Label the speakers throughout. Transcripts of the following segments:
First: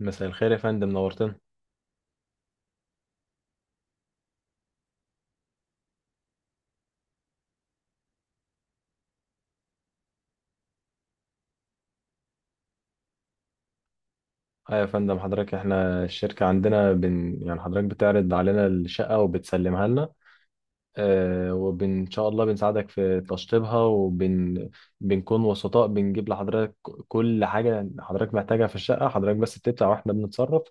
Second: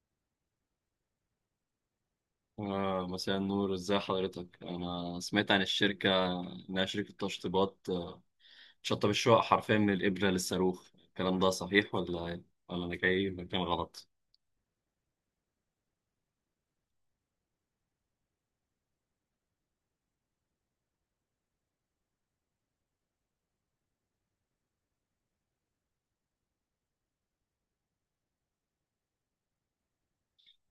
Speaker 1: مساء الخير يا فندم، نورتنا.
Speaker 2: مساء النور، ازاي حضرتك؟ انا سمعت عن الشركه انها شركه تشطيبات، تشطب الشقق حرفيا من الابره للصاروخ. الكلام ده صحيح ولا ايه؟ ولا انا جاي مكان غلط؟
Speaker 1: اه يا فندم، حضرتك احنا الشركة عندنا بن يعني حضرتك بتعرض علينا الشقة وبتسلمها لنا، اه ان شاء الله بنساعدك في تشطيبها بنكون وسطاء، بنجيب لحضرتك كل حاجة حضرتك محتاجها في الشقة. حضرتك بس بتدفع واحنا بنتصرف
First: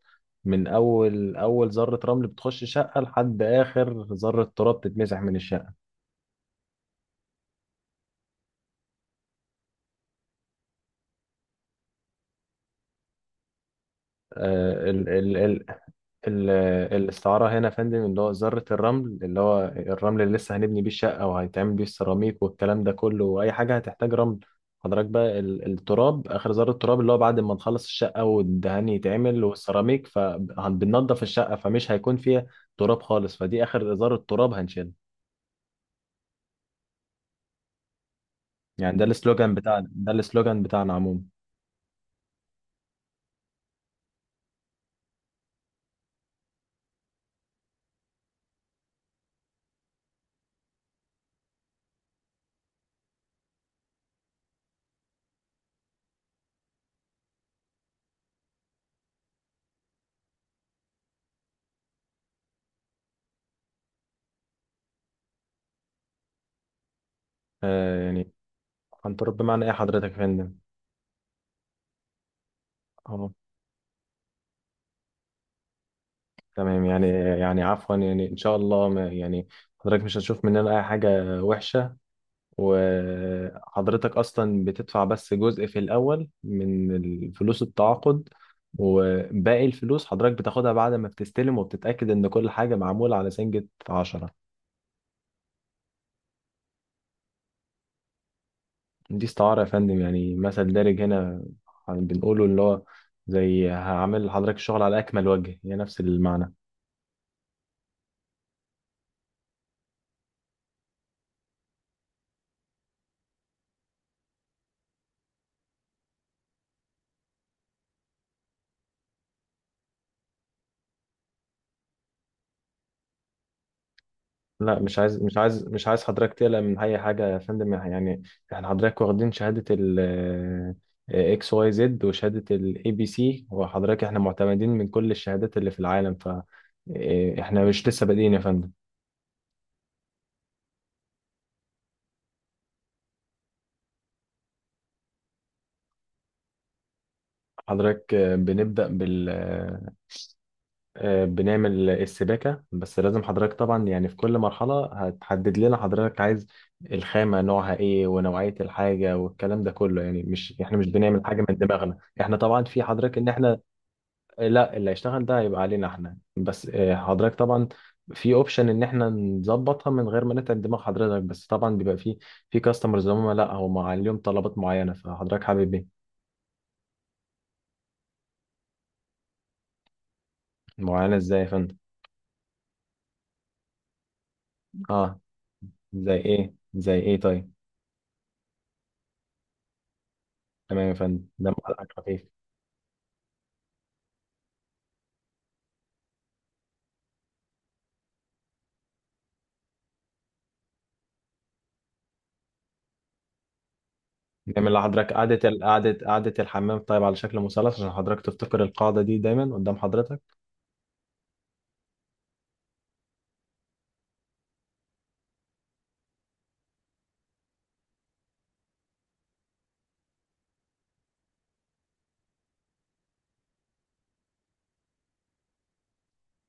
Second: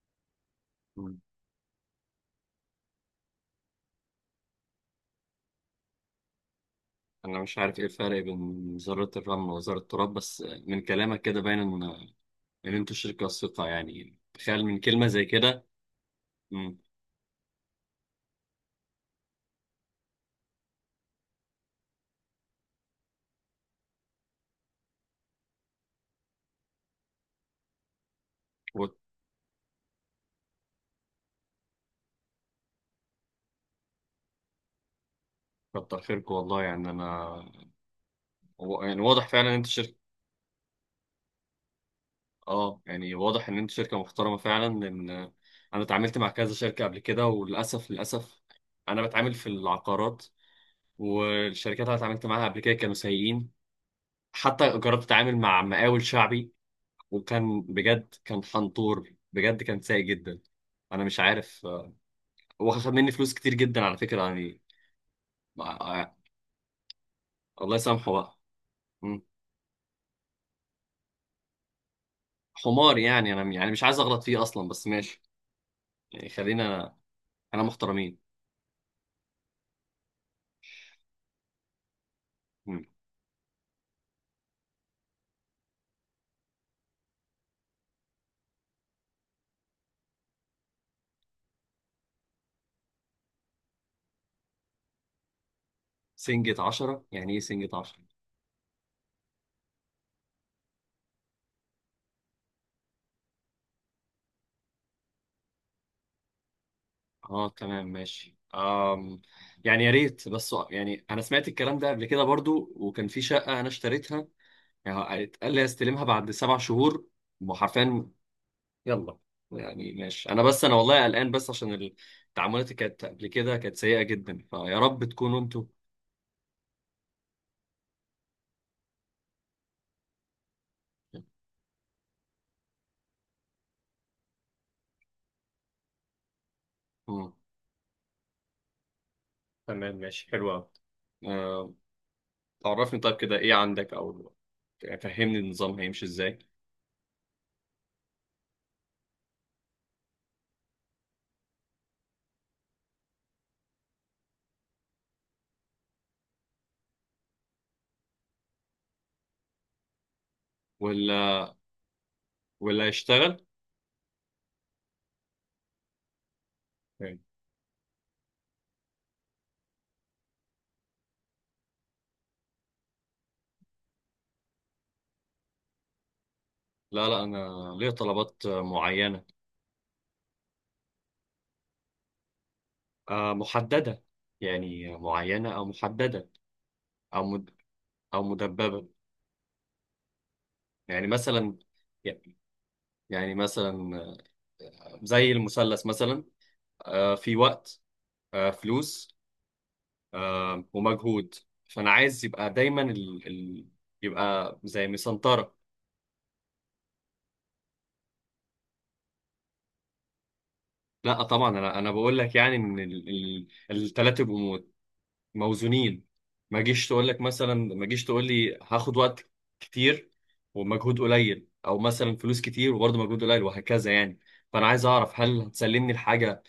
Speaker 1: من
Speaker 2: مم.
Speaker 1: اول ذرة رمل بتخش الشقة لحد اخر ذرة تراب تتمسح من الشقة.
Speaker 2: انا مش عارف ايه الفرق بين وزاره الرمل ووزاره التراب، بس من كلامك كده باين ان انتوا شركه ثقه، يعني تخيل من كلمه زي كده.
Speaker 1: ال-
Speaker 2: مم.
Speaker 1: الاستعارة هنا يا فندم اللي هو ذرة الرمل، اللي هو الرمل اللي لسه هنبني بيه الشقة وهيتعمل بيه السيراميك والكلام ده كله وأي حاجة هتحتاج رمل. حضرتك بقى التراب، آخر ذرة تراب، اللي هو بعد ما نخلص الشقة والدهان يتعمل والسيراميك فبننضف الشقة فمش هيكون فيها تراب خالص، فدي آخر ذرة تراب هنشيلها.
Speaker 2: وكتر خيركم والله، يعني انا
Speaker 1: يعني
Speaker 2: يعني
Speaker 1: ده
Speaker 2: واضح فعلا ان
Speaker 1: السلوجان
Speaker 2: انتوا
Speaker 1: بتاعنا،
Speaker 2: شركه.
Speaker 1: ده السلوجان بتاعنا عموما.
Speaker 2: اه، يعني واضح ان انت شركه محترمه فعلا، لان انا اتعاملت مع كذا شركه قبل كده وللاسف للاسف انا بتعامل في العقارات، والشركات اللي أنا اتعاملت معاها قبل كده كانوا سيئين. حتى جربت اتعامل مع مقاول شعبي، وكان بجد، كان حنطور، بجد كان سيء جدا. انا مش عارف، واخد مني فلوس كتير جدا على فكره يعني آه، الله
Speaker 1: آه
Speaker 2: يسامحه
Speaker 1: يعني،
Speaker 2: بقى.
Speaker 1: عن
Speaker 2: مم.
Speaker 1: تراب بمعنى إيه حضرتك يا فندم؟
Speaker 2: حمار،
Speaker 1: آه.
Speaker 2: يعني انا يعني مش عايز اغلط فيه اصلا، بس ماشي. يعني
Speaker 1: تمام
Speaker 2: خلينا
Speaker 1: يعني،
Speaker 2: انا
Speaker 1: يعني عفوا
Speaker 2: محترمين.
Speaker 1: يعني ان شاء الله ما يعني حضرتك مش هتشوف مننا اي حاجه وحشه،
Speaker 2: مم.
Speaker 1: وحضرتك اصلا بتدفع بس جزء في الاول من فلوس التعاقد، وباقي الفلوس حضرتك بتاخدها بعد ما بتستلم وبتتاكد ان كل حاجه معموله على سنجة عشرة.
Speaker 2: سنجة عشرة، يعني ايه سنجة عشرة؟
Speaker 1: دي استعاره يا فندم، يعني مثل دارج هنا بنقوله، اللي هو زي هعمل لحضرتك الشغل على اكمل وجه، هي نفس المعنى.
Speaker 2: اه، تمام ماشي. يعني يا ريت، بس يعني انا سمعت الكلام ده قبل كده برضو، وكان في شقة انا اشتريتها، يعني اتقال لي استلمها بعد سبع شهور، وحرفيا، يلا، يعني ماشي، انا بس انا والله قلقان بس عشان التعاملات اللي كانت قبل كده كانت سيئة جدا، فيا
Speaker 1: لا، مش
Speaker 2: رب
Speaker 1: عايز مش
Speaker 2: تكونوا انتوا.
Speaker 1: عايز مش عايز حضرتك تقلق من اي حاجه يا فندم، يعني احنا حضرتك واخدين شهاده ال XYZ وشهاده ABC، وحضرتك احنا معتمدين من كل الشهادات اللي في العالم. ف
Speaker 2: مم.
Speaker 1: احنا مش لسه بادئين يا فندم.
Speaker 2: تمام ماشي، حلو قوي. عرفني طيب كده ايه عندك، او يعني فهمني النظام هيمشي ازاي،
Speaker 1: حضرتك بنبدا بال آه، بنعمل السباكه. بس لازم حضرتك طبعا يعني في كل مرحله هتحدد لنا حضرتك عايز الخامه نوعها ايه ونوعيه الحاجه والكلام ده كله. يعني مش احنا مش بنعمل حاجه
Speaker 2: ولا
Speaker 1: من دماغنا، احنا طبعا في
Speaker 2: ولا
Speaker 1: حضرتك ان
Speaker 2: يشتغل
Speaker 1: احنا لا، اللي هيشتغل ده هيبقى علينا احنا بس.
Speaker 2: يعني.
Speaker 1: حضرتك طبعا في اوبشن ان احنا نظبطها من غير ما نتعب دماغ حضرتك، بس طبعا بيبقى في كاستمرز هم، لا هم عليهم طلبات معينه، فحضرتك حابب ايه؟
Speaker 2: لا لا، انا ليا طلبات معينة،
Speaker 1: معينه ازاي يا فندم؟
Speaker 2: محددة، يعني
Speaker 1: اه،
Speaker 2: معينة او
Speaker 1: زي
Speaker 2: محددة.
Speaker 1: ايه؟ زي ايه
Speaker 2: او مد...
Speaker 1: طيب.
Speaker 2: او مدببة.
Speaker 1: تمام يا
Speaker 2: يعني
Speaker 1: فندم، دم
Speaker 2: مثلا
Speaker 1: حضرتك خفيف.
Speaker 2: يعني مثلا، زي المثلث مثلا، في وقت، فلوس، ومجهود. فانا عايز يبقى دايما يبقى
Speaker 1: نعمل
Speaker 2: زي
Speaker 1: لحضرتك
Speaker 2: مسنطره.
Speaker 1: قعده الحمام طيب على شكل مثلث عشان حضرتك تفتكر القاعده دي دايما قدام حضرتك.
Speaker 2: لا طبعا، انا بقول لك يعني ان الثلاثه يبقوا موزونين. ما جيش تقول لك مثلا، ما جيش تقول لي هاخد وقت كتير ومجهود قليل، او مثلا فلوس كتير وبرضه مجهود قليل وهكذا يعني. فانا عايز اعرف هل هتسلمني الحاجه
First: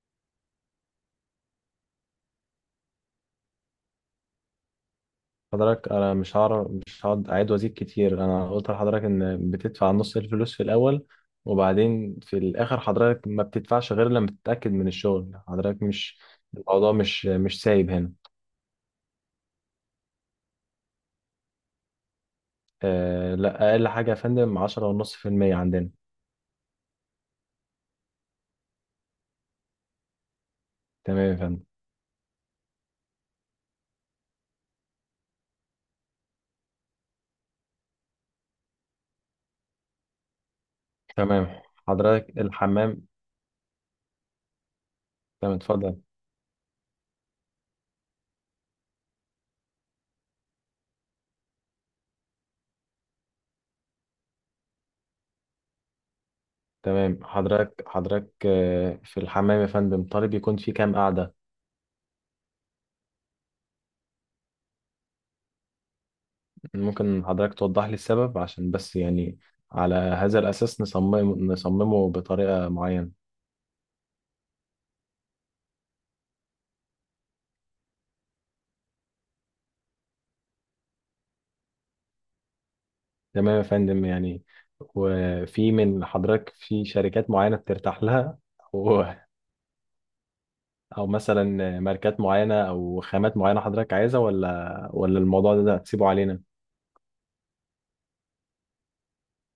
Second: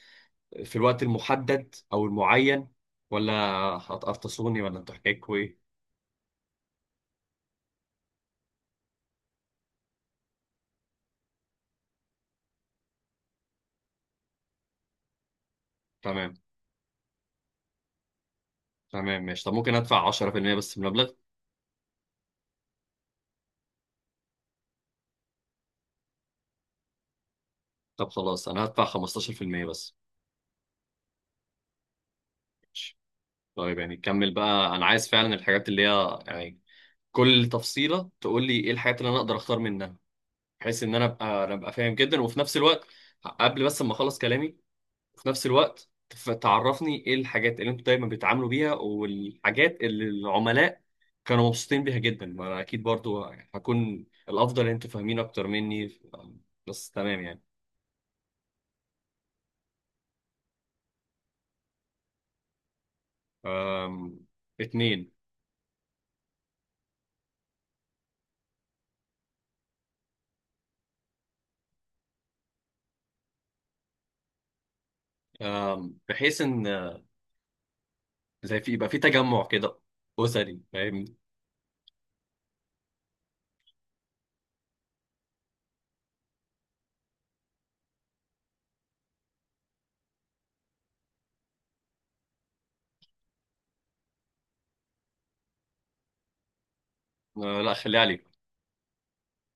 Speaker 2: في الوقت المحدد او المعين، ولا هتقرطصوني، ولا انتوا حكايتكوا ايه؟
Speaker 1: حضرتك انا مش هعرف، مش هقعد اعيد وازيد كتير. انا قلت لحضرتك ان بتدفع نص الفلوس في الاول وبعدين في الاخر حضرتك ما بتدفعش غير لما تتاكد من الشغل. حضرتك مش
Speaker 2: تمام،
Speaker 1: الموضوع مش سايب هنا.
Speaker 2: تمام، ماشي. طب ممكن ادفع 10% بس من المبلغ؟
Speaker 1: آه لا، اقل حاجه يا فندم 10 ونص في المية عندنا.
Speaker 2: طب خلاص انا هدفع 15% بس.
Speaker 1: تمام يا فندم.
Speaker 2: ماشي. طيب يعني كمل بقى، انا عايز فعلا الحاجات اللي هي يعني كل تفصيله تقول لي ايه الحاجات اللي انا اقدر اختار منها، بحيث ان انا ابقى انا
Speaker 1: تمام
Speaker 2: ابقى فاهم جدا، وفي
Speaker 1: حضرتك،
Speaker 2: نفس الوقت،
Speaker 1: الحمام.
Speaker 2: قبل بس ما اخلص كلامي، وفي نفس
Speaker 1: تمام
Speaker 2: الوقت
Speaker 1: اتفضل.
Speaker 2: تعرفني ايه الحاجات اللي انتوا دايما بيتعاملوا بيها، والحاجات اللي العملاء كانوا مبسوطين بيها جدا، ما انا اكيد برضو هكون الافضل ان انتوا فاهمين اكتر مني، بس
Speaker 1: تمام
Speaker 2: تمام يعني.
Speaker 1: حضرتك، حضرتك في الحمام يا فندم طالب يكون في كام قعده؟
Speaker 2: أم، اتنين.
Speaker 1: ممكن حضرتك توضح لي السبب، عشان بس يعني على هذا الأساس نصممه بطريقة معينة.
Speaker 2: بحيث ان زي في يبقى في تجمع كده أسري، فاهم؟
Speaker 1: تمام يا فندم، يعني وفي من حضرتك في شركات معينة بترتاح لها؟ أو أو مثلا ماركات معينة أو خامات معينة حضرتك عايزها، ولا الموضوع ده هتسيبه علينا؟
Speaker 2: لا خليها عليكم،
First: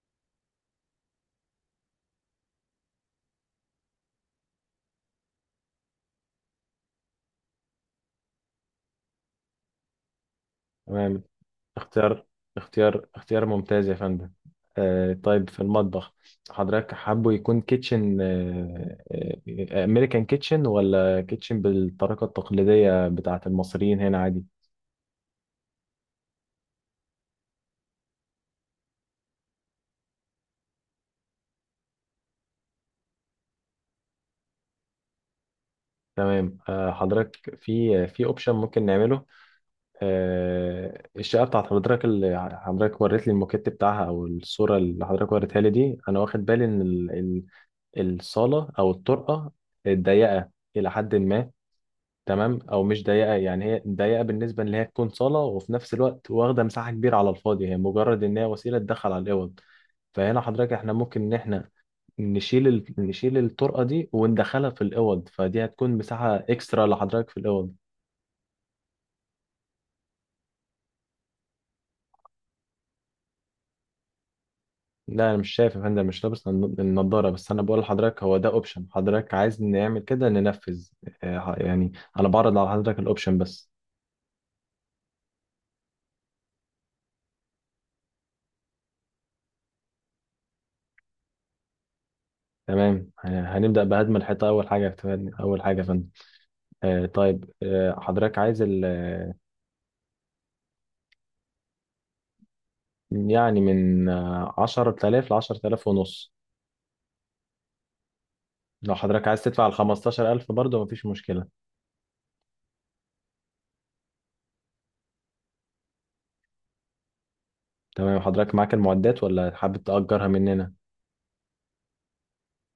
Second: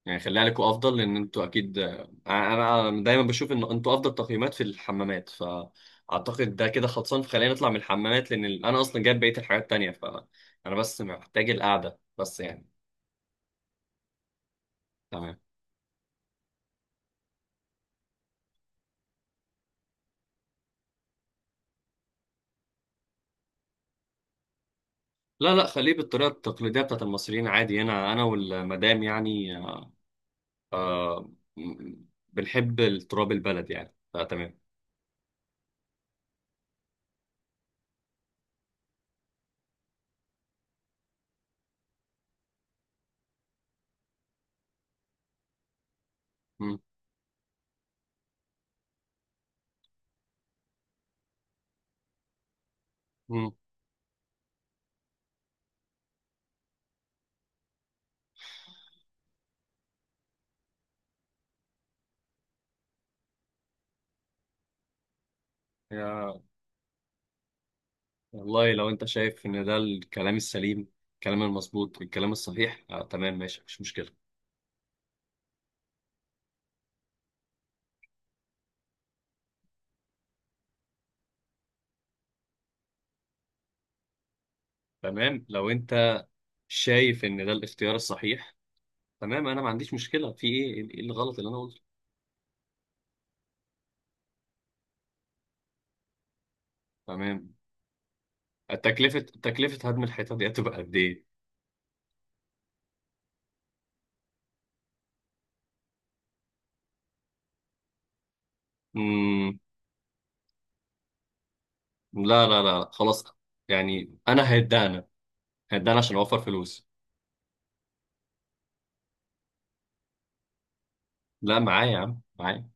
Speaker 2: يعني خليها عليكم أفضل، لأن أنتوا أكيد، أنا دايما بشوف إن أنتوا أفضل تقييمات في الحمامات، فأعتقد ده كده خلصان، فخلينا نطلع من الحمامات، لأن أنا أصلا جايب بقية الحاجات التانية، فأنا بس
Speaker 1: تمام.
Speaker 2: محتاج القعدة
Speaker 1: اختيار
Speaker 2: بس يعني.
Speaker 1: اختيار ممتاز يا فندم. آه
Speaker 2: تمام.
Speaker 1: طيب، في المطبخ حضرتك حابه يكون كيتشن، امريكان كيتشن ولا كيتشن بالطريقة التقليدية بتاعة المصريين هنا عادي؟
Speaker 2: لا لا، خليه بالطريقة التقليدية بتاعت المصريين عادي هنا، أنا والمدام يعني، آه، م- بنحب التراب البلد يعني، فتمام.
Speaker 1: تمام. آه حضرتك، في اوبشن ممكن نعمله. آه الشقة بتاعت حضرتك اللي حضرتك وريت لي الموكيت بتاعها، او الصورة اللي حضرتك وريتها لي دي، انا واخد بالي
Speaker 2: مم.
Speaker 1: ان الصالة او الطرقة ضيقة إلى حد ما. تمام، او مش ضيقه،
Speaker 2: مم.
Speaker 1: يعني هي ضيقه بالنسبه ان هي تكون صاله وفي نفس الوقت واخده مساحه كبيره على الفاضي، هي مجرد ان هي وسيله تدخل على الاوض. فهنا حضرتك، احنا ممكن ان احنا نشيل ال نشيل الطرقه دي وندخلها في الاوض، فدي هتكون مساحه اكسترا لحضرتك في الاوض.
Speaker 2: والله لو انت شايف ان ده الكلام السليم، الكلام المظبوط، الكلام الصحيح، تمام ماشي، مفيش مشكلة.
Speaker 1: لا انا مش شايف يا فندم، مش لابس النضاره، بس انا بقول لحضرتك هو ده اوبشن، حضرتك عايز نعمل كده ننفذ. يعني انا بعرض على حضرتك الاوبشن بس.
Speaker 2: تمام لو انت شايف ان ده الاختيار الصحيح، تمام، انا ما عنديش مشكلة. في ايه، ايه الغلط اللي انا قلته؟
Speaker 1: تمام، هنبدا بهدم الحيطه اول حاجه، اول حاجه يا فندم. طيب
Speaker 2: تمام.
Speaker 1: حضرتك عايز ال
Speaker 2: تكلفة
Speaker 1: آه،
Speaker 2: تكلفة هدم الحيطة دي هتبقى قد ايه؟
Speaker 1: يعني من 10,000 لـ10,500، لو حضرتك عايز
Speaker 2: مم.
Speaker 1: تدفع الـ15,000 برضه مفيش مشكلة.
Speaker 2: لا، لا، لا، خلاص، يعني انا هدانا عشان اوفر فلوس.
Speaker 1: تمام. حضرتك معاك المعدات ولا حابب تأجرها مننا؟
Speaker 2: لا معايا يا عم، معايا.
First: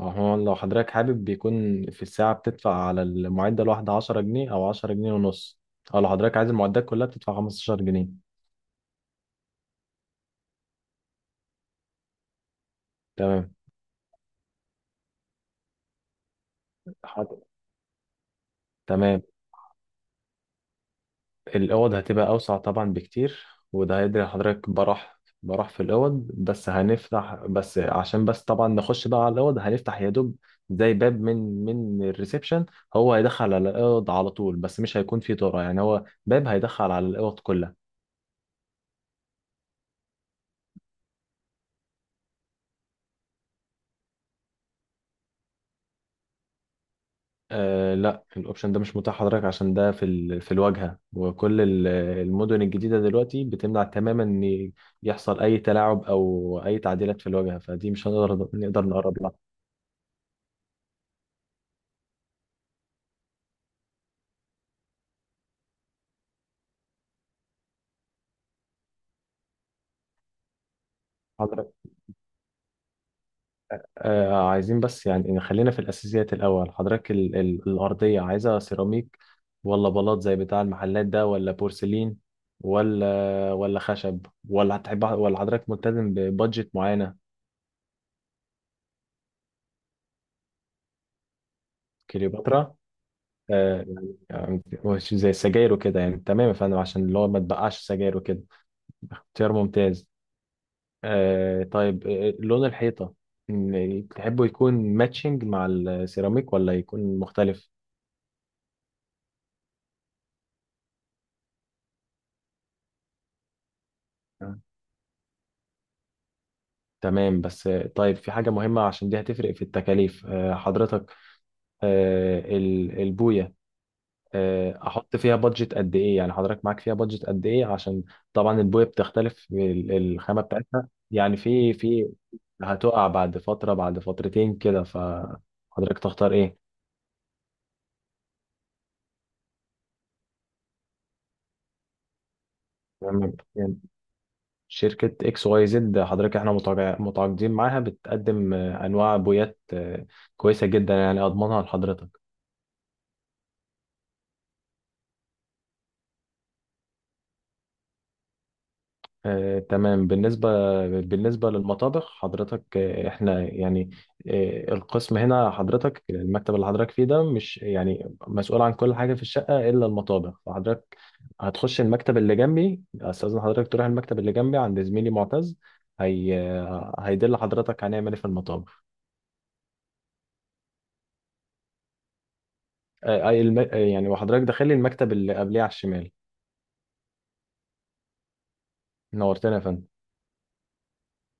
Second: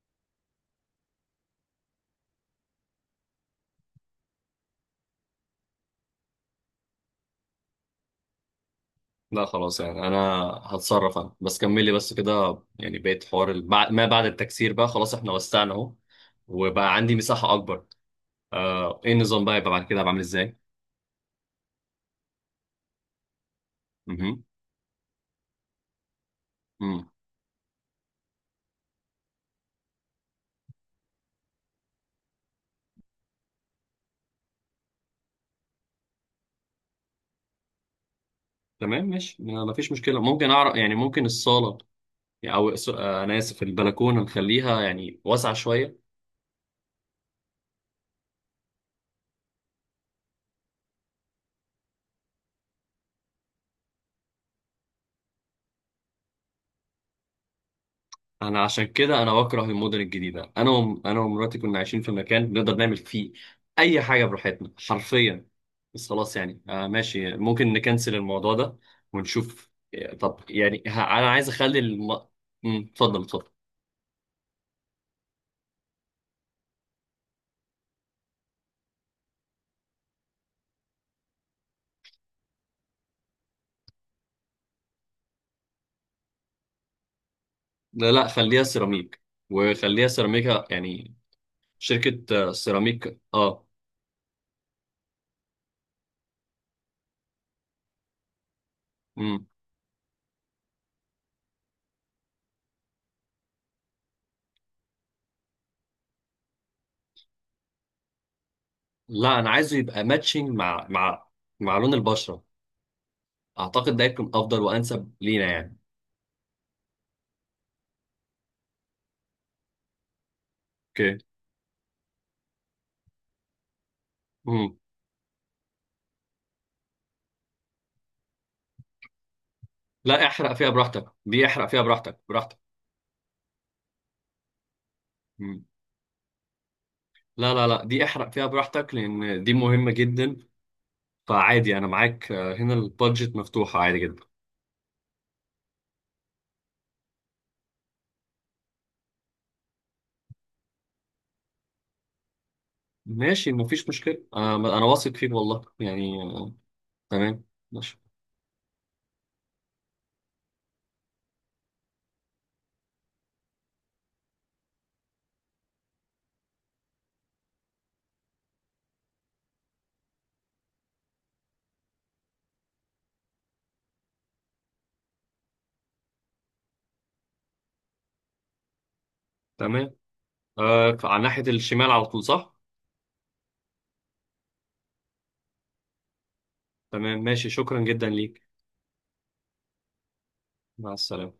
Speaker 1: أو هو لو حضرتك حابب بيكون في الساعة بتدفع على المعدة الواحدة 10 جنيه أو 10.5 جنيه، أو لو حضرتك عايز المعدات كلها بتدفع 15 جنيه.
Speaker 2: لا خلاص، يعني انا هتصرف، انا بس كملي بس كده يعني، بقيت حوار
Speaker 1: تمام.
Speaker 2: ما بعد التكسير بقى خلاص، احنا وسعنا اهو، وبقى عندي
Speaker 1: حاضر.
Speaker 2: مساحة اكبر. آه، ايه
Speaker 1: تمام،
Speaker 2: النظام بقى يبقى بعد كده بعمل ازاي؟
Speaker 1: الأوض هتبقى أوسع طبعا بكتير، وده هيدري
Speaker 2: امم.
Speaker 1: حضرتك براح براح في الأوض، بس
Speaker 2: امم.
Speaker 1: هنفتح بس عشان بس طبعا نخش بقى على الأوض، هنفتح يا دوب زي باب من الريسبشن. هو هيدخل على الأوض على طول، بس مش هيكون فيه طرق، يعني هو باب هيدخل على الأوض كلها.
Speaker 2: تمام ماشي، ما فيش مشكلة. ممكن اعرف يعني ممكن الصالة، يعني انا اسف، البلكونة نخليها يعني واسعة شوية؟
Speaker 1: آه لا، الأوبشن ده مش متاح حضرتك، عشان ده في ال في الواجهة، وكل المدن الجديدة دلوقتي بتمنع تماما إن يحصل أي تلاعب أو أي تعديلات في الواجهة، فدي مش هنقدر
Speaker 2: انا عشان
Speaker 1: نقدر
Speaker 2: كده
Speaker 1: نقرب لها.
Speaker 2: انا بكره المدن الجديده، انا ومراتي كنا عايشين في مكان بنقدر نعمل فيه اي حاجه براحتنا حرفيا. بس خلاص يعني، ماشي، ممكن نكنسل الموضوع ده ونشوف. طب يعني انا عايز
Speaker 1: حضرتك
Speaker 2: اخلي مم، اتفضل، اتفضل.
Speaker 1: عايزين بس يعني نخلينا في الأساسيات الأول. حضرتك ال ال الأرضية عايزة سيراميك ولا بلاط زي بتاع المحلات ده ولا بورسلين ولا خشب ولا هتحب، ولا حضرتك ملتزم ببادجت معينة؟
Speaker 2: لا لا، خليها سيراميك، وخليها سيراميكا يعني، شركه
Speaker 1: كليوباترا.
Speaker 2: سيراميك، اه.
Speaker 1: آه يعني، يعني مش زي السجاير وكده يعني، تمام يا فندم، عشان اللي هو ما تبقعش سجاير وكده.
Speaker 2: مم.
Speaker 1: اختيار ممتاز. آه طيب، آه لون الحيطة، تحبه يكون ماتشنج مع السيراميك ولا يكون مختلف؟
Speaker 2: لا، انا عايزه يبقى ماتشنج مع مع لون البشره، اعتقد ده هيكون افضل وانسب لينا يعني.
Speaker 1: تمام بس. طيب في حاجة مهمة عشان دي هتفرق في التكاليف، حضرتك
Speaker 2: اوكي.
Speaker 1: البوية أحط فيها بادجت قد إيه؟ يعني حضرتك معاك فيها بادجت قد إيه؟ عشان طبعا البوية بتختلف
Speaker 2: لا
Speaker 1: الخامة
Speaker 2: احرق فيها
Speaker 1: بتاعتها
Speaker 2: براحتك،
Speaker 1: يعني
Speaker 2: دي احرق
Speaker 1: في
Speaker 2: فيها براحتك.
Speaker 1: هتقع بعد فترة بعد فترتين كده،
Speaker 2: مم.
Speaker 1: فحضرتك تختار إيه؟
Speaker 2: لا، لا، لا، دي احرق فيها براحتك لان دي مهمة جدا، فعادي انا معاك، هنا
Speaker 1: تمام.
Speaker 2: البادجت
Speaker 1: يعني
Speaker 2: مفتوحة عادي جدا.
Speaker 1: شركة XYZ حضرتك احنا متعاقدين معاها، بتقدم أنواع بويات كويسة جدا يعني أضمنها لحضرتك.
Speaker 2: ماشي مفيش مشكلة، انا واثق فيك والله يعني، تمام ماشي.
Speaker 1: تمام. بالنسبة للمطابخ حضرتك احنا يعني القسم هنا حضرتك، المكتب اللي حضرتك فيه ده مش يعني مسؤول عن كل حاجة في الشقة إلا المطابخ، فحضرتك هتخش المكتب اللي جنبي، أستاذن حضرتك تروح المكتب اللي جنبي عند زميلي معتز، هي هيدل حضرتك هنعمل إيه في المطابخ.
Speaker 2: تمام، على ناحية الشمال على طول، صح؟
Speaker 1: يعني وحضرتك داخلي المكتب اللي قبليه على الشمال.
Speaker 2: تمام ماشي، شكرا جدا ليك.
Speaker 1: نورتنا يا فندم.
Speaker 2: مع السلامة.